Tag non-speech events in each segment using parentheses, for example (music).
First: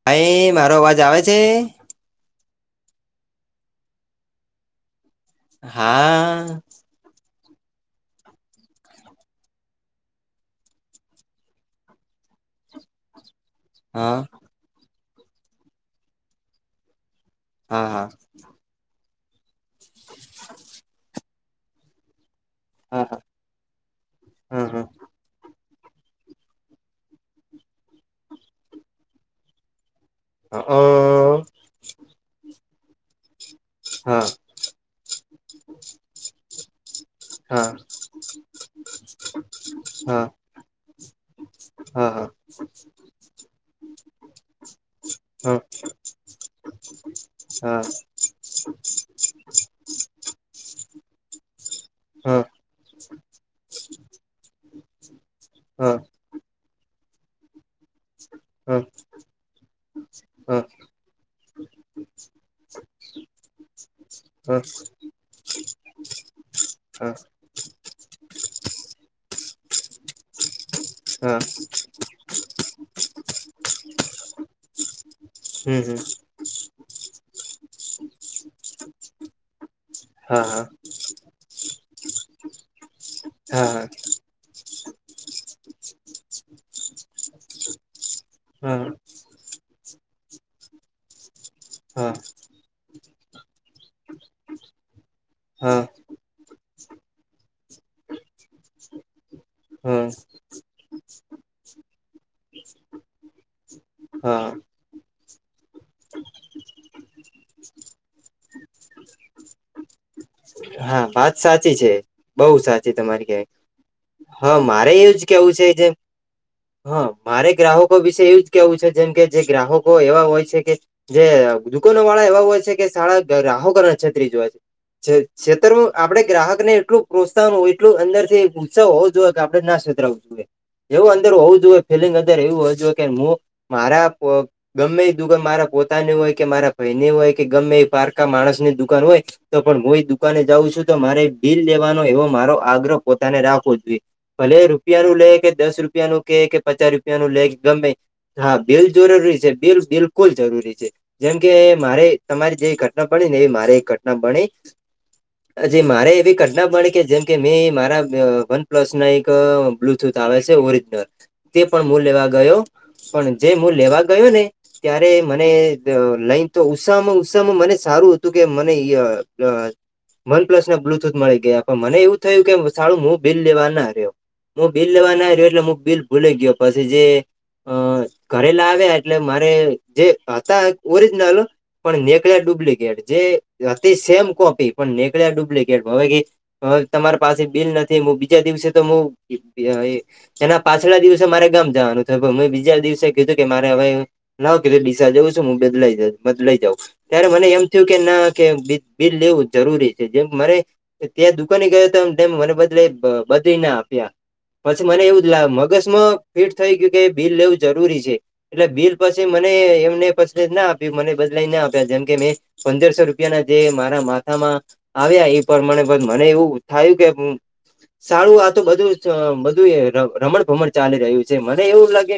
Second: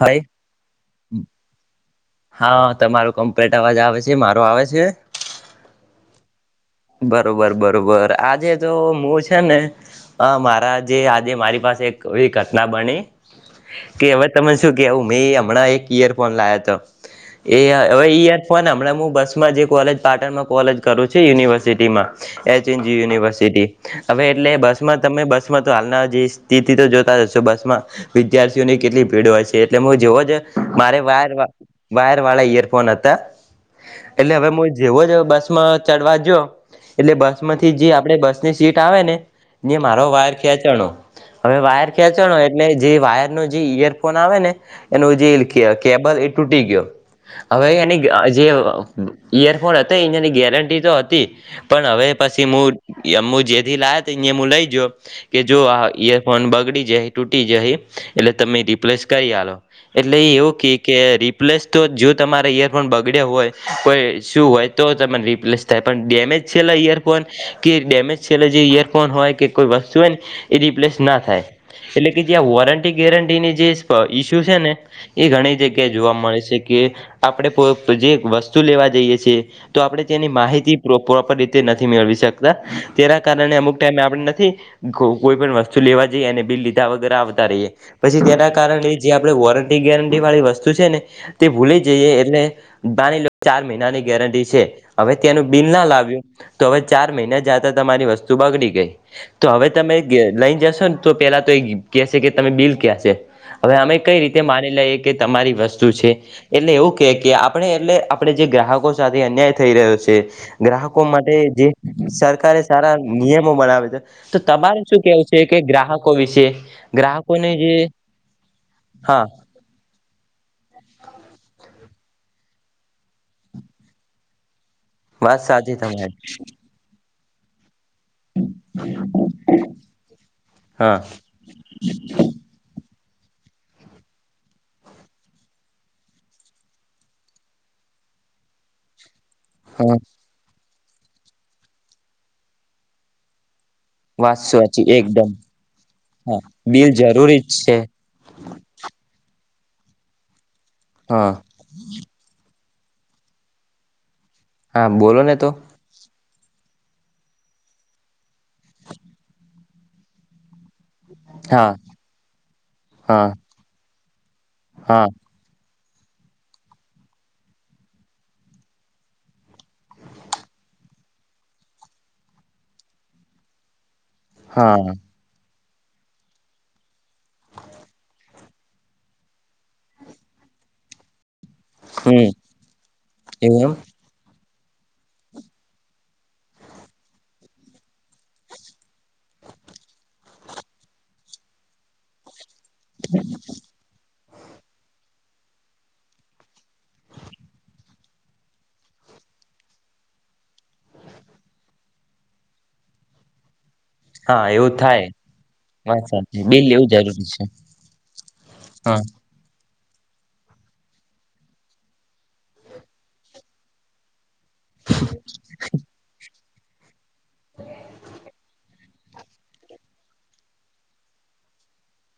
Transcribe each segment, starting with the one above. હાય ભાઈ મારો અવાજ આવે છે? હા. તમાર કમ્પ્લેટ અવાજ આવે છે. મારો આવે છે? હા. બરોબર બરોબર આજે તો હું છે ને મારા જે આજે મારી પાસે એક એવી ઘટના બની કે હા હવે તને શું કેું મેં હમણાં એક ઈયરફોન લાવયા હતો. એ હા હવે હા ઈ યાર ફોન હમણાં હું બસમાં જે કોલે પાટણમાં કોલેજ કરું છ university H. N. G. U. હા યુનિવર્સિટી હવે એટલે હા હા અ હા બસમાં તમે બસમાં હાલના જે સ્થિતિ તો જોતા જશો બસ માં વિદ્યાર્થીઓની કેટલી ભીડ હોય છે એટલે મુજ જેવો જ મારે વાયર હા વાયર વાળા ઈયરફોન હતા. હા એટલે હવે મુ જેવો જ બસમાં ચડવા જ્યો એટલે બસ હા માંથી હા જે આપડે બસની સીટ આવે ને ઇએ મારો હા વાયર ખેચાણો. હવે વાયર હા હા હા ખેચાણો એટલે જે વાયર નો જે ઈયરફોન આવે ને એનું જે હા હા કે કેબલ. તૂટી ગયો હવે એની જે ઈયરફોન હતા ઈયની ગેરંટી તો હતી. પણ હવે પછી મુ મુ જેથી લાયો તો ઇએ હું લઈ જ્યો કે જો આ ઈયરફોન બગડી જ્યાહે ટૂટી જયાહી. એટલે તમે રિપ્લેસ કરી આલો એટલે એવું ક કે રિપ્લેસ તો જો તમારે ઈયરફોન બગ હોય કોઈ ઇસ્યૂ હા હોય તો તમન રિપ્લેસ થાય પણ ડેમેજ છેયલા ઈયરફોન કે ડેમેજ છેયલા જે ઈયરફોન હોય કે કોઈ વસ્તુ હોય ન એ રિપ્લેસ ના હા હા થાય એટલે કે જે આ વોરંટી ગેરંટીની જે ઈસ્યુ છે ને એ ગણી એની હમ જગ્યા હમ જોવા મળે છે કે આપણે જે વસ્તુ લેવા જઈએ છીએ તો આપડે તેની હા હા માહિતી પ્રોપર રીતે નથી મેળવી શકતા તેના કારણે અમુક હા ટાઈમે આપણે નથી કોઈ પણ વસ્તુ લેવા જઈએ અને બિલ લીધા વગર આવતા રહીએ પછી તેના હા કારણે જે આપણે વોરં ગેરંટી વાળી વસ્તુ છે ને તે ભૂલી હા હા જઈએ એટલે બાની લો ચાર મહિનાની ગેરંટી છે. હવે ત્યાંનું બિલ ના હા લાવ્યું તો હવે ચાર મહિના જતા તમારી વસ્તુ બગડી ગઈ તો. હવે તમે જશોને તો પેલા તો કે કે તમે બિલ કયા છે. હવે અમે કઈ રીતે હા માની લઈએ કે તમારી વસ્તુ છે એટલે એવું કે કે આપણે એટલે આપણે જે ગ્રાહકો સાથે અન્યાય થઈ રહ્યો છે. હા ગ્રાહકો વાત માટે જે સાચી છે બહુ સરકારે સારા સાચી તમારી કય નિયમો બનાવે છે તો હા તમારે મારે શું એજ કેવું કે છે. ગ્રાહકો વિશે (unintelligible) હ મારે ગ્રાહકોને જે ગ્રાહકો વિશે એવું જ કેવું છે જેમ હા કે જે ગ્રાહકો એવા હોય છે. જે દુકનોવાળા એવા હોય છે કે શાળા ગ્રહોકો અને છેત્રી જ હોય છે છે વાત છે. સાચી આપડે તમારી ગ્રાહક ને એટલું પ્રોત્સાહન હોય એટલું અંદર થી ઉત્સવ હોવો જોઈએ કે આપડે ના છેતરાવું જોઈએ. હા એવું અંદર હોવ જો હોએ ફલિંગ અંદર એવું હોવી જોઈએ. હું મારા ગમે દુકાન મારા પોતાની હોય કે મારા ભાઈ ની હોય કે ગમે એ પારકા માણસ ની દુકાન હોય તો પણ હું હા એ દુકાને જાઉં છું તો મારે બિલ લેવાનો એવો મારો આગ્રહ પોતાને રાખવો જોઈએ. વાત ભલે સાચી રૂપિયા નું લે એકદમ કે દસ રૂપિયાનું કે હા કે પચાસ બિલ રૂપિયા નું જરૂરી લે જ છે ગમે હા બિલ જરૂરી છે. બિલ બિલકુલ જરૂરી છે હા જેમ કે મારે તમારી જે ઘટના બણી ને એ મારે ઘટના બણી હા બોલો ને તો એ ઘટના મળે કે જેમ કે મેં મારા વનપ્લસ ના એક બ્લુટૂથ આવે છે ઓરિજનલ. તે હા પણ મુ લેવા ગયો હા પણ જે મુ લેવા ગયો ને હા ત્યારે મને લઈને તો ઉત્સાામાં ઉત્સાામાં મને સારું હતું કે મને (unintelligible) વન પ્લસ ના બ્લુટૂથ મળી ગયા પણ મને એવું થયું કે સારું હું બિલ લેવા ના રહ્યો. હું હા બિલ લેવા ના રહ્યો એટલે હું બિલ ભૂલા ગયો પછી જે અ ઘરે લાવ્યા એટલે મારે જે હતા ઓરિજનલ. પણ હમ નેકલે ડુપ્લિકેટ જે એવું એમ હતિ સેમ કો પણ નીકળ્યા ડુપ્લિકેટ હવે તમારી પાસે બિલ નથી બીજા દિવસે તો હું. એના પાછલા દિવસે મારે ગામ જવાનું થયુ મેં બીજા દિવસે કીધું કે મારે હવે ના કે ડીસા જવું છું હ બદલાઈ બદલાઈ જઉં ત્યારે મને એમ થયું કે ના કે બિલ લેવું જરૂરી છે જેમ મરે ત્યાં દુકાને ગયો હતો તેમ મને બદલે બદલી ના આપ્યા. હા પછી મને થાય એવું જ લા વાત મગજમાં સાચી ફીટ બિલ થઈ એવું ગયું કે જરૂરી બિલ છે લેવું જરૂરી છે એટલે બિલ હા પછી મને એ ના આપ્યું મને બદલાઈ ના આપ્યા જેમ કે મેં પંદરસો રૂપિયા ના જે મારા મા આવ્યા એ પ્રમાણે મને એવું થાયું કે સારું આ તો બધું બધું એ રમણ ભમણ ચાલી રહ્યું છે મને એવું લાગે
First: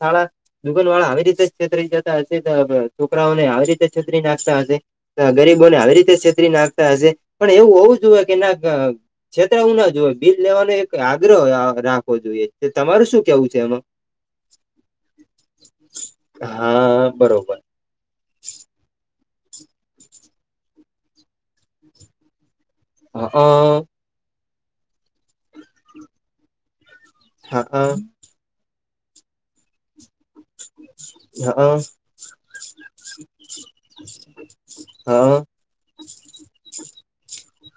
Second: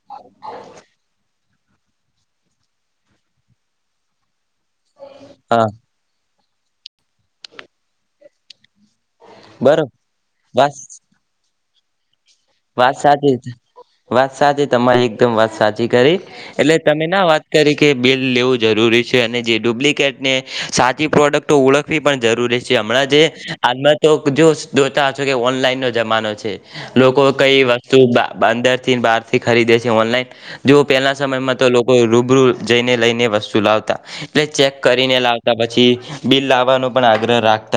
શાળા ગુગલ વાળા આવી રીતે છેતરી જતા હશે તો છોકરાઓને આવી રીતે છેતરી નાખતા હશે તો હા ગરીબોને આવી રીતે છે. નાખતા હશે પણ એવું હોવું જોએ કે ના. છેતરાવું બરોબર ના જો હોય બિલ લેવાનો વાત એક આગ્રહય. તે વાત તમારું શું સાચી કેવું છે એમાં. વાત સાચી તમારી એકદમ વાત સાચી કરી એટલે તમે હા ના વાત બરોબર કરી કે બિલ લેવું જરૂરી છે. છે અને જે ડુપ્લિકેટને સાચી પ્રોડક્ટો ઓળખવી પણ જરૂરી છે. હમણાં જે હા આમાં તો જો જોતા કે ઓનલાઈન નો જમાનો છે. કઈ હા હા વસ્તુ અંદર થી બાર થી ખરીદે છે ઓનલાઈન. જો પહેલા સમયમાં તો હા લોકો રૂબરૂ જઈને લઈને વસ્તુ લાવતા એટલે ચેક કરીને લ. હા આવતા પછી બિલ લાવવાનો પણ આગ્રહ રાખ.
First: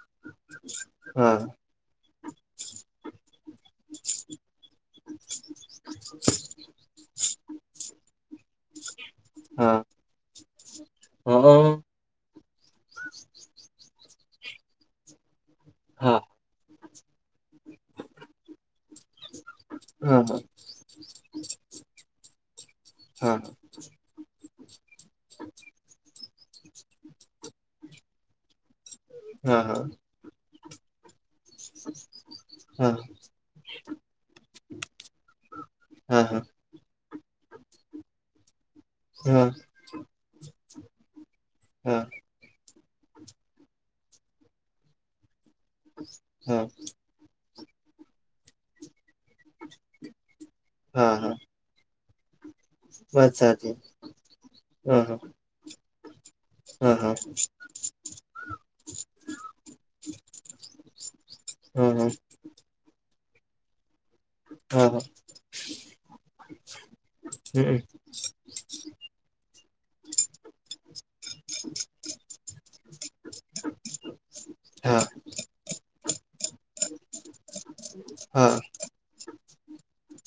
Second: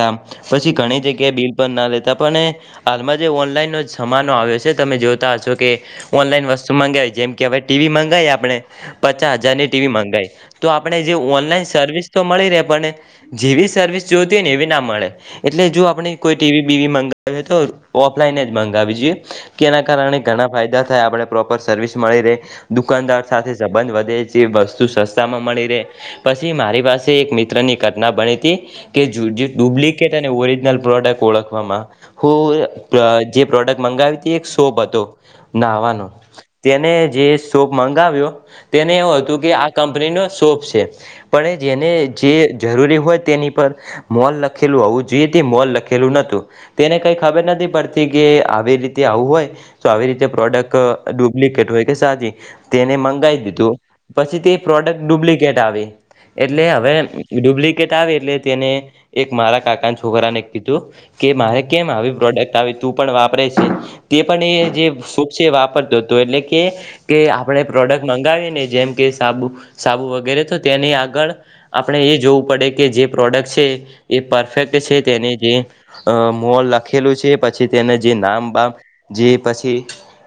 પછી ઘણી જગ્યાએ હા બિલ પણ ના લેતા પણ હાલમાં જે ઓનલાઈન ન જમાનો આયો છે તમે જોતા હશો કે ઓનલાઈન વસ્તુ મગાઈ જેમ કે હવે ટીવી મંગાઈ આપણે. પચાસ હજારની હા ટીવી મંગાઈ તો આપણે જે હા ઓનલાઈન સર્વિસ તો મળી ર. જેવી સર્વિસ જોતી હોય ને એવી ના મળે એટલે જો આપણે હા કોઈ ટીવી બીવી મ એ તો ઓફલાઈન જ મંગાવી જોઈએ કે એના કારણે હા હા ઘણા ફાયદા થાય આપણે પ્રોપર સર્વિસ મળી રે દુકાનદાર સાથે હા સંબંધ વધે છે વસ્તુ સસ્તા માં મળી રે પછી મારી પાસે એક મિત્રની ઘટના બની તી કે ઝૂડી હા ડુપ્લિકેટ અને ઓરિજનલ પ્રોડક્ટ ઓળખવામાં હું હા જે પ્રોડક્ટ મંગાવી. એક શોપ હતો નાહવાનો તેને જે શોપ મંગાવ્યો. તેને એવું હતું હા કે આ કંપનીનો શોપ છે પણ જેને હા જે જરૂરી હોય તેની પર મોલ લખેલું આવું જઈત મોલ લખેલું નતું હા તેને કઈ ખબર નથી પડતી કે આવી રીતે આવું હોય તો આવી રીતે. પ્રોડક્ટ હા હા ડુપ્લિકેટ હોય કે સાચી. તેને વાત મંગાવી સાચી દીધું પછી તે પ્રોડક્ટ હા ડુપ્લિકેટ આવી. એટલે હવે હા હા ડુપ્લિકેટ આવે એટલે તેને એક મારા કાકાને છોકરાને કીધું. કે મારે હા કેમ હા આવી પ્રોડક્ટ આવી તું પણ વાપરે છે તે પણ એ જે હા હા હા સુૂખ છે વાપરતો હતો એટલે કે કે આપણે હમ પ્રોડક્ટ મંગાવી ને જેમ કે. સાબુ સાબુ વગેરે તો. તેની આગળ આપણે એ જોવું પડે કે જે પ્રોડક્ટ છે એ પરફેક્ટ છે હા તેની જે. અ મોલ લખેલું છે પછી તેને જે હા નામ બામ જે પછી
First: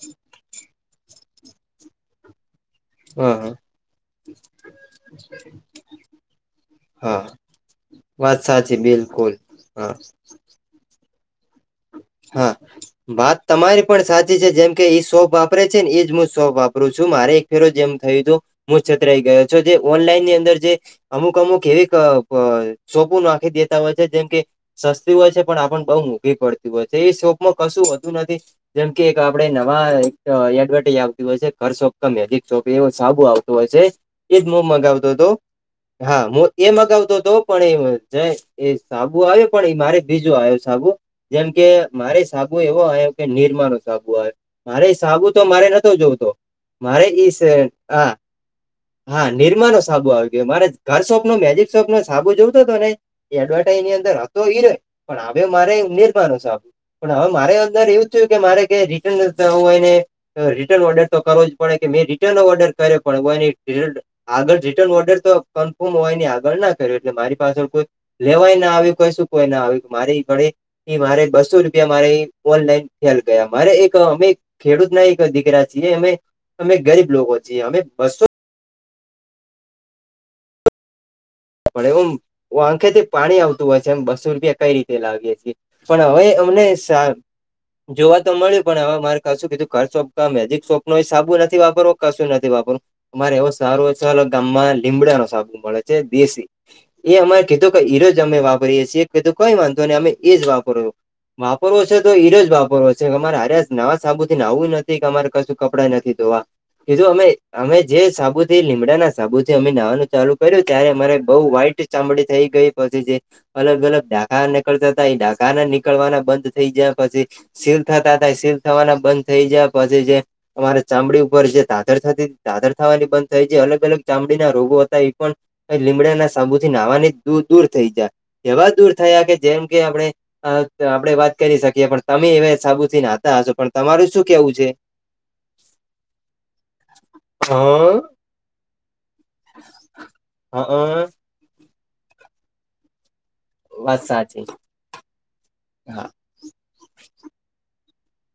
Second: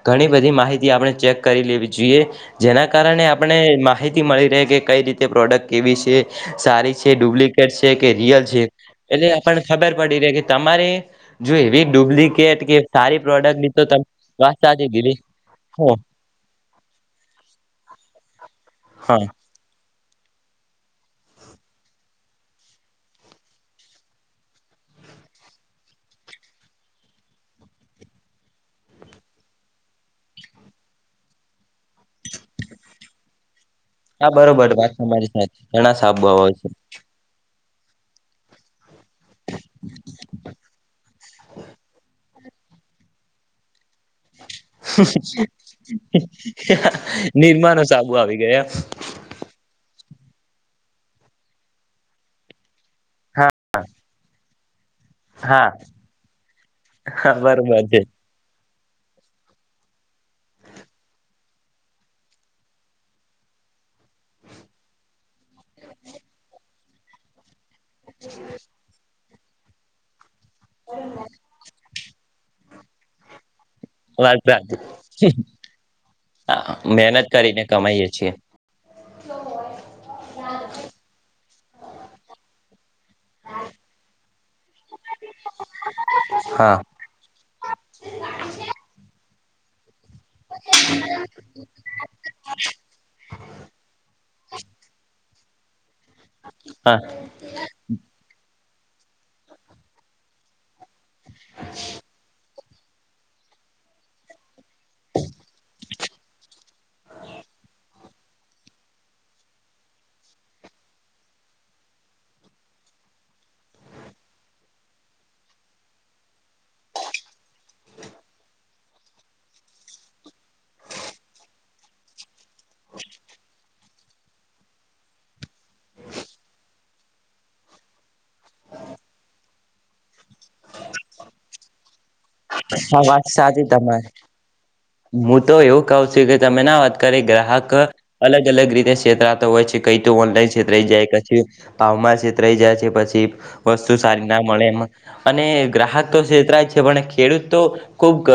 ઘણી બધી માહિતી આપણે ચેક કરી લેવી જોઈએ. જેના કારણે હા હા આપણે માહિતી મળી રહે કે કઈ રીતે પ્રોડક્ટ કેવી છે સારી છે હા ડુપ્લિક. કે વાત રીયલ છે સાચી બિલકુલ એટલેને હા ખબર પડી રે કે તમારે. જો એવી હા ડુપ્લિકેટ કે સારી. વાત પ્રોડક્ટની તો તમારી પણ તમે સાચી છે વાત જેમ કે સાચી એ કીધી શોપ વાપરે છે હો ને એજ હું શોપ વાપરું છું મારે એક ફેરો જેમ થયું હતું. હુ છતરાઈ હા ગયો છો જે. ઓનલાઈન ની અંદર જે અમુક અમુક એવી અ-અ સોપુ નાખી દેતા હોય છે જેમ કે સસ્તી હોય છે પણ આપણ બહુ મોઘી પડતી હોય છે એ શોપમાં કશું વધું નથી જેમ કે એક આપડે નવા એડવર્ટઈઝ આવતી હોય છે. હર સોપ મેગી ચોપ એવુ સાબું આવ હોય છે હા એજ હું બરોબર વાત મગાવતો હતો તમારી સાચી ઘણા હા સાબુ હું આવે છે એ મગાવતો હતો. પણ એ એ સાબુ આવ્યો પણ એ મારે બીજું આયો સાબુ જેમ કે મારે સાબુ એવો આયો કે નિરમા નો સાબુ આયો. મારે સાબુ તો મારે નતો જોવતો મારે ઈ નિરમા નો હ સાબુ આવી ગયો હા નિરમા નો સાબુ આવે. મારે ઘર શોપ નો મેજિક શોપ નો સાબુ જોવતો હતો ને એ હા એડવર્ટાઈઝની અંદર હતો એરયો. પણ હવે હા મારે નિર્માનું સાબુ પણ હવે હા મારે બરોબર અંદર છે એવું થયું કે મારે તો કે રિટર્ન કરવો હોય ને રિટર્ન ઓર્ડર તો કરવો પડે કે મેં રિટર્ન ઓર્ડર કર્યો પણ ઓયને કે આગળ રિટર્ન ઓર્ડર તો કન્ફર્મ હોય ને આગળ ના કર્યું એટલે મારી પાછળ કોઈ લેવાય ના આવ્યું કોઈ શું કોઈ ના આવ્યું મારી ઘડી મારે બસો રૂપિયા મારે ઓનલાઈન થ્યા ગયા. મારે એક અમે વાત ખેડૂત ના એક સાચી દીકરા છીએ અમે અમે ગરીબ મહેનત લોકો છીએ કરીને અમે કમાઈએ બસો (unintelligible) એમ આંખેથી પાણી આવતું હોય છે એમ બસો રૂપિયા કઈ રીતે લીએ છે પણ હવે અમને હા જોવા તો મળ્યું પણ હવે માર કરશું કીધું ઘર ચોક મેજીિક સોપ સાબુ નથી વાપરવું કશું નથી વાપરવું મારે એવો સારું છાલ ગામ માં લીમડા નો સાબુ મળે છે દેશી હા એ અમારે કીતો કે ઈરોજ અમે વાપ રીએ છીએ કઈ વાંધો નઈ અમે એજ વાપરવો વાપરવો હે તો એરોજ છે અમારે અરે નવા સાબુ નાવું નથી કે અમારે કશું કપડાં નથી ધોવા. કીધું અમે અમે જે સાબુથી લીમડાના સાબુ થી અમે નહવાનું ચાલુ કર્યું ત્યારે મારે બઉ વ્હાઈટ ચામડી થઈ ગઈ પછી અલગ અલગ ઢાકા નીકળતા હતા એ ડાઘા નીકળવાના બંધ થઈ ગયા પછી સીલ થતા થાય સીલ થવાના બંધ થઈ ગયા પછી જે મારે ચામડી ઉપર જે ધાધર થતી ધાધર થવાની બંધ થઈ છે અલગ અલગ ચામડીના રોગો હતા એ પણ લીમડાના સાબુથી નાહવાની દૂર દૂર થઈ જયા એવા દૂર થયા કે જેમ કે આપણે આપડણે વાત કરી શકીએ પણ તમે એ હા સાબુથી વાત નાતા હશો સાચી પણ તમાર તમારી શું કેવું છે. હું તો એવું કઉ છું કે તમે ના વાત કરી ગ્રાહક હા અલગ અલગ રીતે છેતરાતો હોય છે કઈ તો ઓ છેતરાઈ હા જાય પછી ભાવમાં છેતરાઈ જાય છે પછી વસ્તુ વાત સારી ના સાચી મળે એમ અને હા ગ્રાહક તો છેતરાય જ છે પણ ખેડૂત તો ખુબ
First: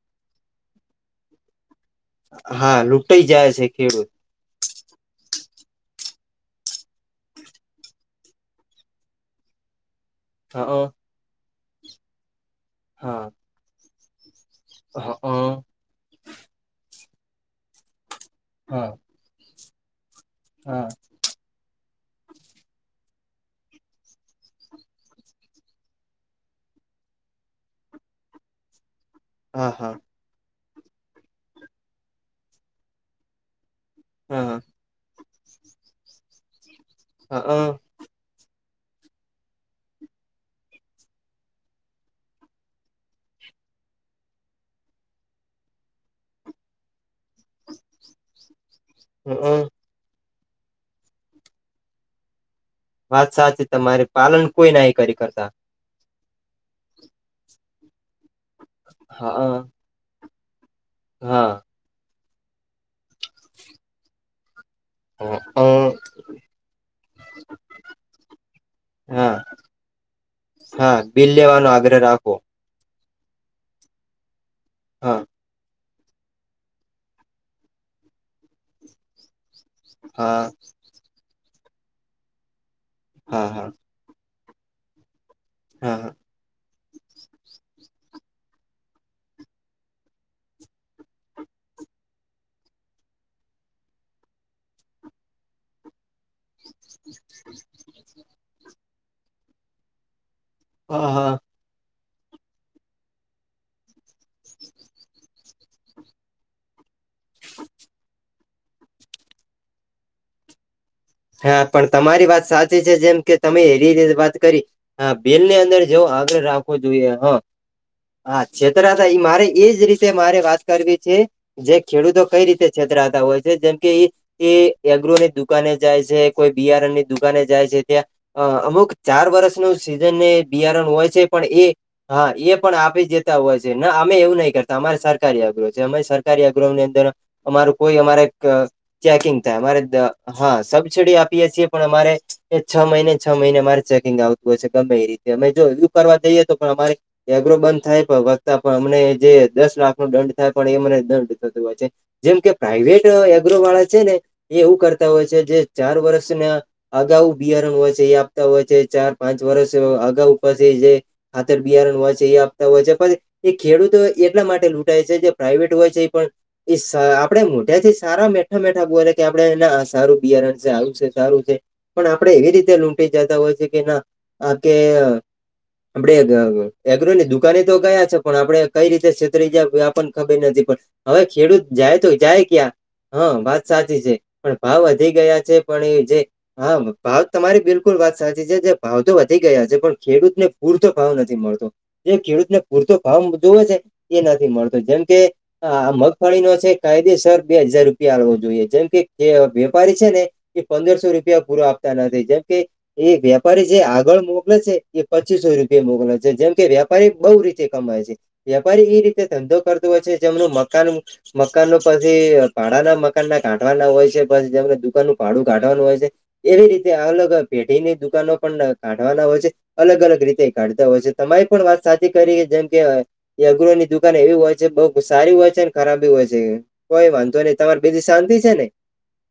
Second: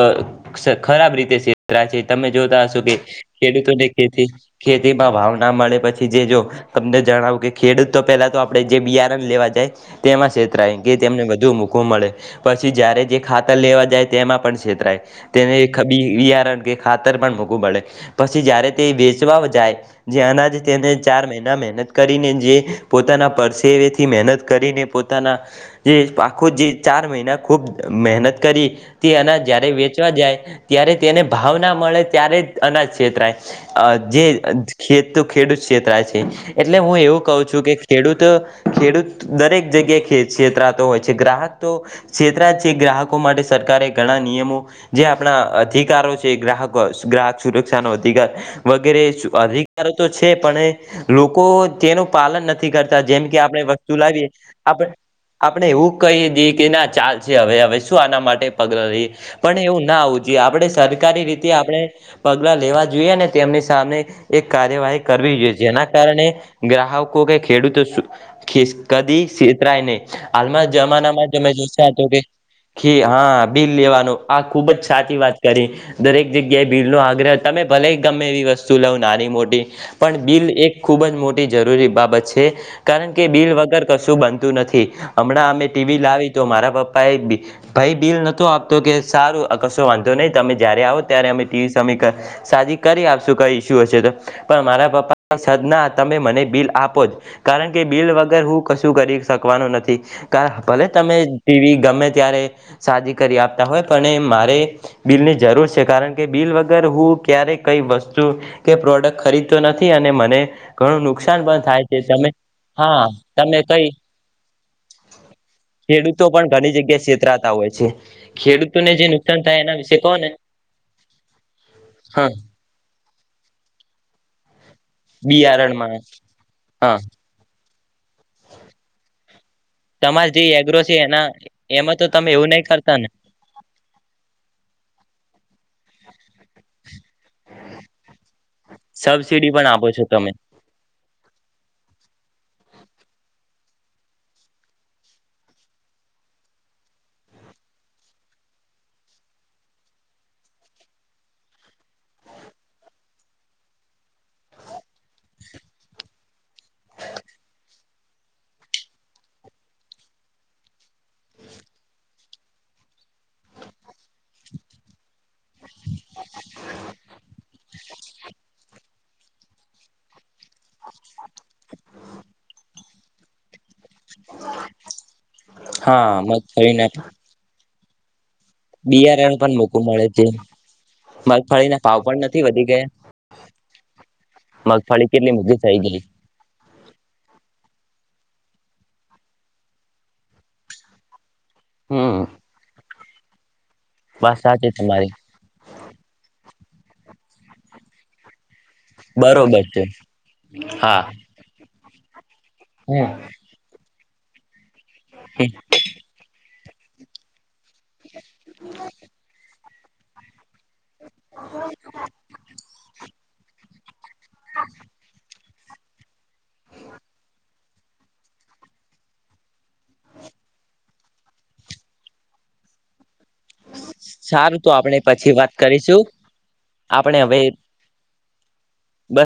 ખરાબ રીતે છેતરાય તમે જોતા હા હશો કે લૂંટાઈ જાય છે ખેડૂતોને ખેડૂત ખેતી ખેતીમાં ભાવ ના મળે પછી જે જો તમને જણાવું કે ખેડૂત તો પેલા તો આપડણે જે બિયારણ લેવા જાય તેમાં છેતરાય હા કે તેમને બધુ મૂકો મળે પછી જ્યારે જે હા ખાતા લેવા જાય તેમાં પણ છેતરાય હા હા તેને બિયારણ કે ખાતર પણ મૂઘુ મળે. પછી જ્યારે તે હા વેચવા જાય જ્યાંના જ હા તેને ચાર મહિના મહેનત કરીને જે પોતાના પરસેથી મહેનત કરીને પોતાના જે આખો જે ચાર ચાર મહિના ખુબ મહેનત કરી તે અનાજ જ્યારે હા વેચવા જાય ત્યારે તેને ભાવ ના મળે ત્યારે અનાજ છેતરાય. અ જે હા ખેત ખેડૂત ક્ષેત્રરાય છે એટલે હું એવું કહું હા છું કે ખેડૂત ખેડૂત દરેક જગ્યાએ સેતરાતો હોય છે ગ્રાહક તો છેતરા યજ છે ગ્રાહકો માટે સર કારે ઘણા નિયમો જે આપણા અ અધિ કારો છે ગ્રાહકો ગ્રાહક સુરક્ષા નો અધિકાર વગેરે હા અધિકારો તો છે. છે પણ એ લોકો તેનું પાલન નથી નથી કરતા જેમ વાત કે આપણે સાચી વસ્તુ તમારે લાવીએ પાલન કોઈ ના આપણે કરી કરતા આપણે એવું કહી દી કે ના ચાલ છે હવે હવે શું આના માટે પગલા લહી હા પણ એવું ના હોવું જોઈએ આપડે સરકારી હા રીતે આપણે પગલા લેવા જોઈએ ને તેમની સામે એક કાર્યવાહી કરવી હા જોઈએ જેના કારણે ગ્રાહકો કે ખેડૂતો કદી હા તરાય નહી હાલમાં હા જમાના માં બિલ જમે જો લેવાનો આગ્રહ તો રાખો કે હા બિલ લેવાનું આ ખુબ જ સાચી હા વાત છે. દરેક દરેક જગ્યાએ ભીડનો આગ્રહ તમે ભલે ગમે એવી વસ્તુ લ્યો પણ હા બિલ એક ખૂબ જ મોટી જરૂરી બાબત છે કારણ કે હા બિલ હા વગર કશું બન નથી હમણાં અમે હા ટીવી હા લાવી તો મારા પપ્પા. ભાઈ ભાઈ બિલ નો આપતો કે સારુંકસો વાંધ ન તમે જયારે આવો ત્યારે અમે ટીવી સમ સા કરી આપશું કઈ ઈસ્યુ હશે તો પણ મારા પપ્પા. સદ ના તમે મને બિલ આપો જ કારણ કે બિલ વગર હું કશું કરી શકવાનું નથી. ભલે હા તમે ટીવી ગમે ત્યારે સાદી કરી આપતા હોય પણ મારે બિલની જરૂર છે કારણ કે બિલ વગર હું ક્યારેય કઈ વસ્તુ કે પ્રોડક્ટ ખરીદતો નથી અને અને મને ઘણું નુકસાન હા થાય પણ છે તમારી તમે વાત સાચી છે હા જેમ કે તમે એ કઈ રીતે વાત કરી, બિલની વ ખેડૂતો આગળ પણ ઘણી રાખવો જગ્યાએ જોઈએ હ, છેતરાતા હોય છે છેતરા ખેડૂતોને જે હતા એ નુકસાન મારે થાય એજ એના વિશે રીતે કહો ને મારે વાત કરવી છે, જે ખેડૂતો હા કઈ રીતે છેતરાતા હોય છે જેમ કે એ. એગ્રોની દુકાને બિયારણમાં જાય છે કોઈ બિયારણ હા ની દુકાને જાય છે ત્યાં, અમુક ચાર વર્ષ સીન તમારે જે એગ્રો બિયારણ હોય છે એના પણ એ એમાં તો હા તમે એવું એ નહી પણ કરતા આપી ને જતા હોય છે ના અમે એવું નહી અમારે સરકારી સરકાર આગ્રની અંદર, અમારું કોઈ અમારે ચેકિંગ સબસીડી થાય પણ અમારે આપો છો તમે હા. આપ છ પણ અ છ મહિ છ મહિને મારે ચેકિંગ આવતું હોશે ગમે રીતે અમે જો જઈએ તો પણ અમા એગ્રો બંધ થાય વતા પણ અમને જે દસ લાખ નો દંડ થાય પણ એ દંડ થતું હોય છે, જેમ કે પ્રાઈવેટ એગ્રો વાળા છે ને, એ એવું કરતા હોય છે. જે ચાર વર્ષને, અગાઉ બિયારણ હોય છે એ આપતા હોય છે ચાર પાંચ વર્ષ અગાઉ ખાથર બિયારણ હોય છે એ આપતા હોય છે પણ એ ખેડૂતો એટલા માટે લૂંટાય છે જે પ્રાાઈવેટ હોય છે એ પણ, એ આપણેે મોટાથી સારા મેઠા મેઠા બો કે આપડે એને સારું. બિયારણ છે આવું છે સારું છે પણ આપડે એવી રીતે લૂંટી જતા હોય છે કે ના હ કે આપડે હા મગફળીના એગ્ર ને દુકાને તો ગયા છે. પણ આપડણે કઈ રીતે બિયારણ કેતરી પણ જ મોકું મળે પણણ છે ખબર નથી પણ હવે ખેડૂત મગફળીના જાય ભાવ તો પણ જાય નથી વધી ક્યાં. ગયા હા વાત સાચી છે પણ ભાવ મગફળી વધી કેટલી ગયા છે મોઘી થઈ પણ ગઈ એ જે હા ભાવ તમારી બિલકુલ. વાત સાચી છે જે ભાવ તો વધી ગયા છે પણ ખેડૂતને પૂરતો ભાવ નથી મળતો. એ હમ ખેડૂત ને પૂરતો ભાવ જોવે છે. એ વાત નથી સાચી મળતો જેમ તમારી કે, આ મગફળીનો છે કાયદેસર બે હજાર રૂપિયાવો જોઈએ. જેમ કે વેપારી છે ને, એ હા પંદરસો રૂપિયા પૂરો આપતા નથી જેમ હમ એ વેપારી જે આગળ મોકલે છે એ પચીસો રૂપિયા મોકલે છે જેમ કે વેપારી બહુ રીતે કમાય છે, વેપારી એ રીતે ધંધો કરતો હોય છે જેમનું મ મકાન મકાન ન પછી પાડાના મકાન ના કાંઢવાના હોય છે પછી જેમને દુકાન નનું ભાડું કાઢવાનું હોય છે, એવી રીતે અલગ પેઢીની દુકાનો પણ કાઢવાના હોય છે, અલગ અલગ રીતે કાઢતા હોય છે તમારી પણ વાત સાચી કરી કે જેમ કે એ અગ્રરો ની દુકાન એવી હોય સારું છે તો બઉ આપણે સારી પછી હોય વાત છે, અને કરીશું ખરાબી હોય છે કોઈ આપણે વાંધો હવે નહી તમારે બ શાંતિ છે ને. બસ